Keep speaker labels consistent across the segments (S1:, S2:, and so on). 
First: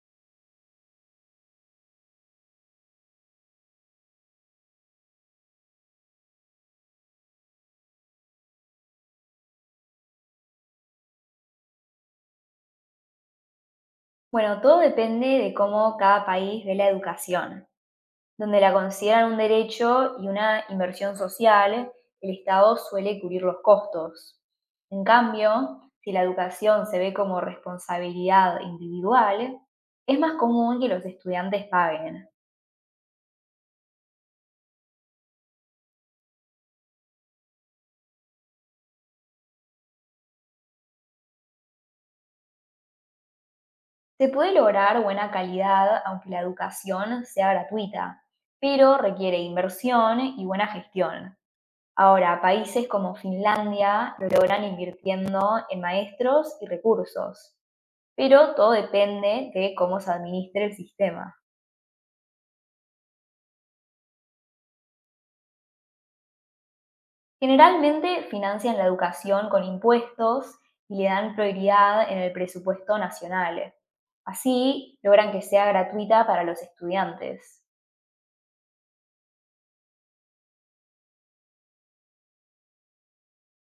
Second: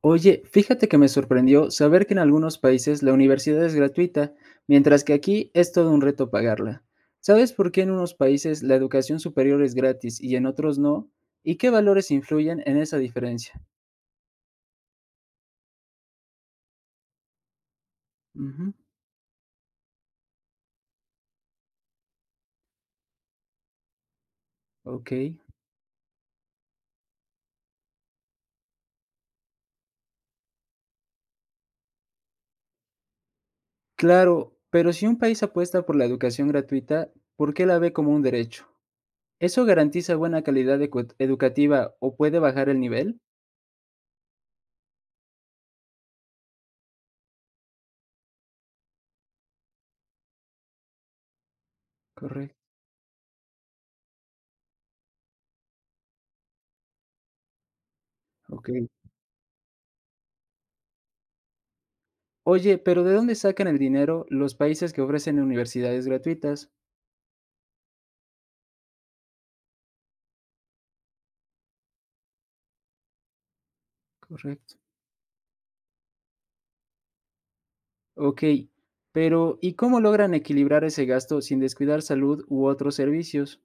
S1: Oye, fíjate que me sorprendió saber que en algunos países la universidad es gratuita, mientras que aquí es todo un reto pagarla. ¿Sabes por qué en unos países la educación superior es gratis y en otros no? ¿Y qué valores influyen en esa diferencia?
S2: Bueno, todo depende de cómo cada país ve la educación. Donde
S1: Ujú.
S2: la consideran un derecho y una inversión social, el Estado suele cubrir los costos. En
S1: Ok.
S2: cambio, si la educación se ve como responsabilidad individual, es más común que los estudiantes paguen.
S1: Claro, pero si un país apuesta por la educación gratuita, ¿por qué la ve como un derecho? ¿Eso garantiza buena calidad educativa o puede bajar el nivel?
S2: Se puede lograr buena calidad aunque la educación sea gratuita, pero requiere inversión y buena gestión. Ahora,
S1: Correcto.
S2: países como Finlandia lo logran invirtiendo en maestros y recursos, pero
S1: Ok.
S2: todo depende de cómo se administre el sistema.
S1: Oye, pero ¿de dónde sacan el dinero los países que ofrecen universidades gratuitas?
S2: Generalmente financian la educación con impuestos y le dan prioridad en el presupuesto nacional.
S1: Correcto.
S2: Así logran que sea gratuita para los estudiantes.
S1: Ok, pero ¿y cómo logran equilibrar ese gasto sin descuidar salud u otros servicios?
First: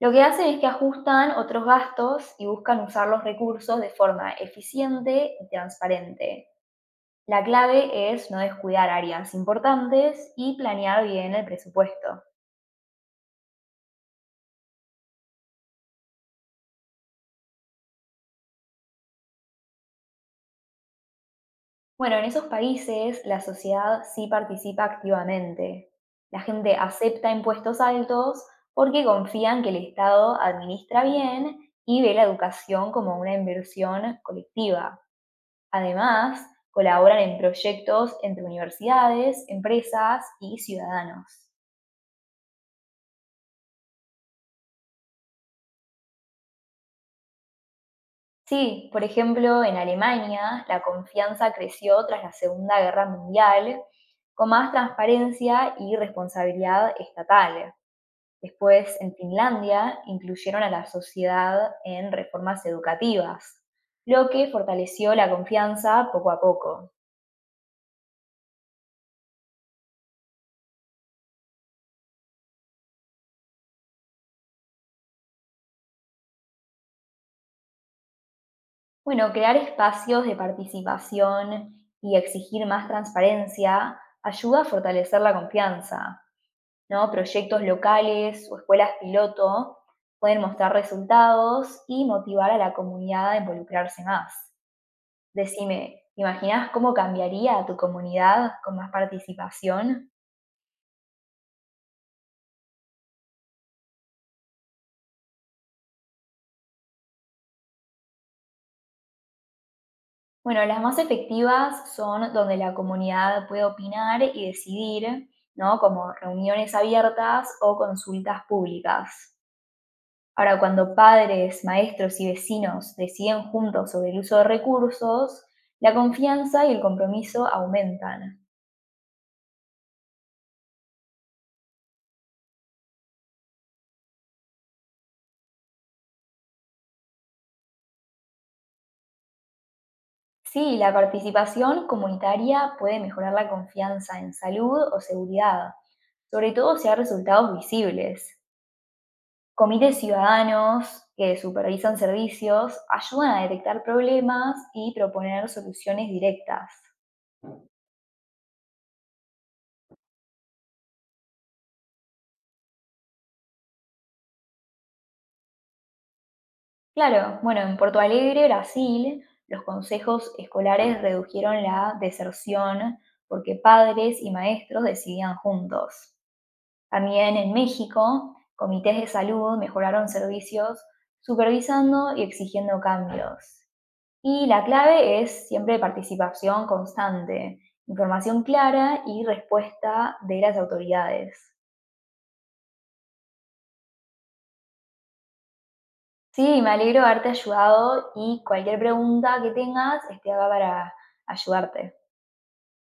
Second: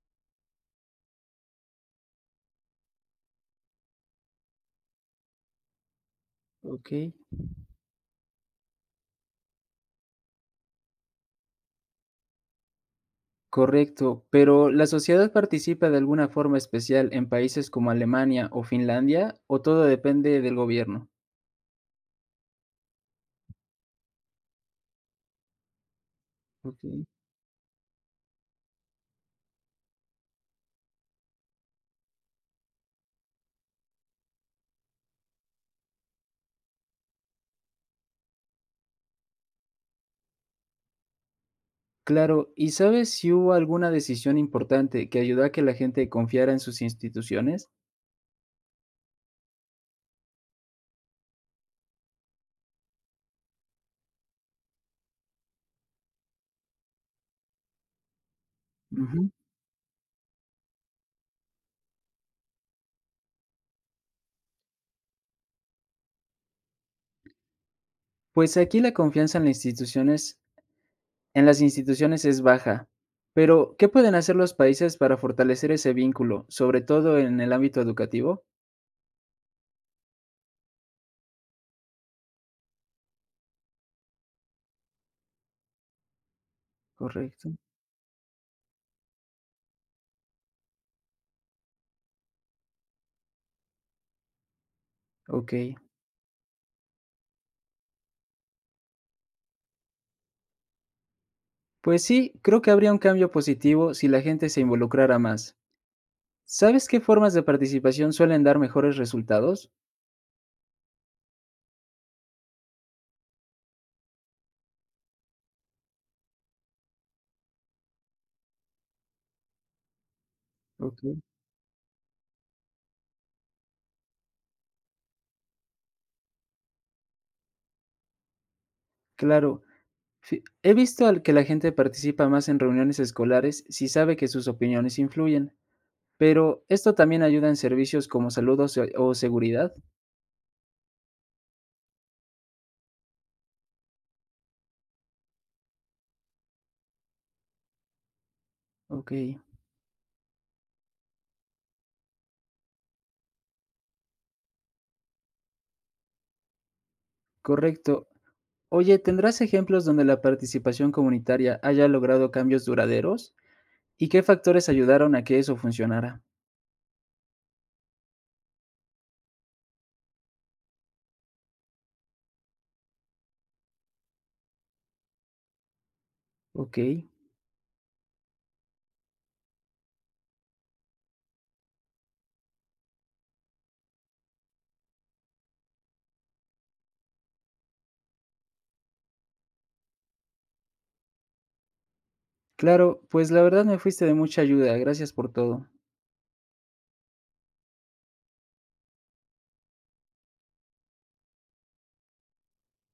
S2: Lo que hacen es que ajustan otros gastos y buscan usar los recursos de forma eficiente y transparente.
S1: Ok,
S2: La clave es no descuidar áreas importantes y planear bien el presupuesto.
S1: correcto. Pero ¿la sociedad participa de alguna forma especial en países como Alemania o Finlandia o todo depende del gobierno?
S2: Bueno, en esos países la sociedad sí participa activamente. La gente
S1: Ok.
S2: acepta impuestos altos porque confían que el Estado administra bien y ve la educación como una inversión colectiva. Además, colaboran en proyectos entre universidades, empresas y ciudadanos.
S1: Claro, ¿y sabes si hubo alguna decisión importante que ayudó a que la gente confiara en sus instituciones?
S2: Sí, por ejemplo, en Alemania la confianza creció tras la Segunda Guerra Mundial con más transparencia y responsabilidad estatal. Después, en
S1: Ujú.
S2: Finlandia, incluyeron a la sociedad en reformas educativas, lo que fortaleció la confianza poco a poco.
S1: Pues aquí la confianza en las instituciones es baja. Pero, ¿qué pueden hacer los países para fortalecer ese vínculo, sobre todo en el ámbito educativo?
S2: Bueno, crear espacios de participación y exigir más transparencia ayuda a fortalecer la confianza, ¿no?
S1: Correcto.
S2: Proyectos locales o escuelas piloto pueden mostrar resultados y motivar a la comunidad a involucrarse más.
S1: Ok.
S2: Decime, ¿imaginas cómo cambiaría tu comunidad con más participación?
S1: Pues sí, creo que habría un cambio positivo si la gente se involucrara más. ¿Sabes qué formas de participación suelen dar mejores resultados?
S2: Bueno, las más efectivas son donde la comunidad puede opinar y decidir, ¿no? Como reuniones abiertas o consultas públicas. Ahora, cuando
S1: Ok.
S2: padres, maestros y vecinos deciden juntos sobre el uso de recursos, la confianza y el compromiso aumentan.
S1: Claro. He visto al que la gente participa más en reuniones escolares si sabe que sus opiniones influyen, pero esto también ayuda en servicios como salud o, o seguridad.
S2: Sí, la participación comunitaria puede mejorar la confianza en salud o seguridad, sobre todo si hay resultados visibles.
S1: Ok,
S2: Comités ciudadanos que supervisan servicios ayudan a detectar problemas y proponer soluciones directas.
S1: correcto. Oye, ¿tendrás ejemplos donde la participación comunitaria haya logrado cambios duraderos? ¿Y qué factores ayudaron a que eso funcionara?
S2: Claro, bueno, en Porto Alegre, Brasil, los consejos escolares redujeron la deserción porque padres y maestros decidían juntos.
S1: Ok,
S2: También en México, comités de salud mejoraron servicios supervisando y exigiendo cambios. Y la clave es siempre participación constante, información clara y respuesta de las autoridades.
S1: claro, pues la verdad me fuiste de mucha ayuda, gracias por todo.
S2: Sí, me alegro de haberte ayudado y cualquier pregunta que tengas, este acá para ayudarte.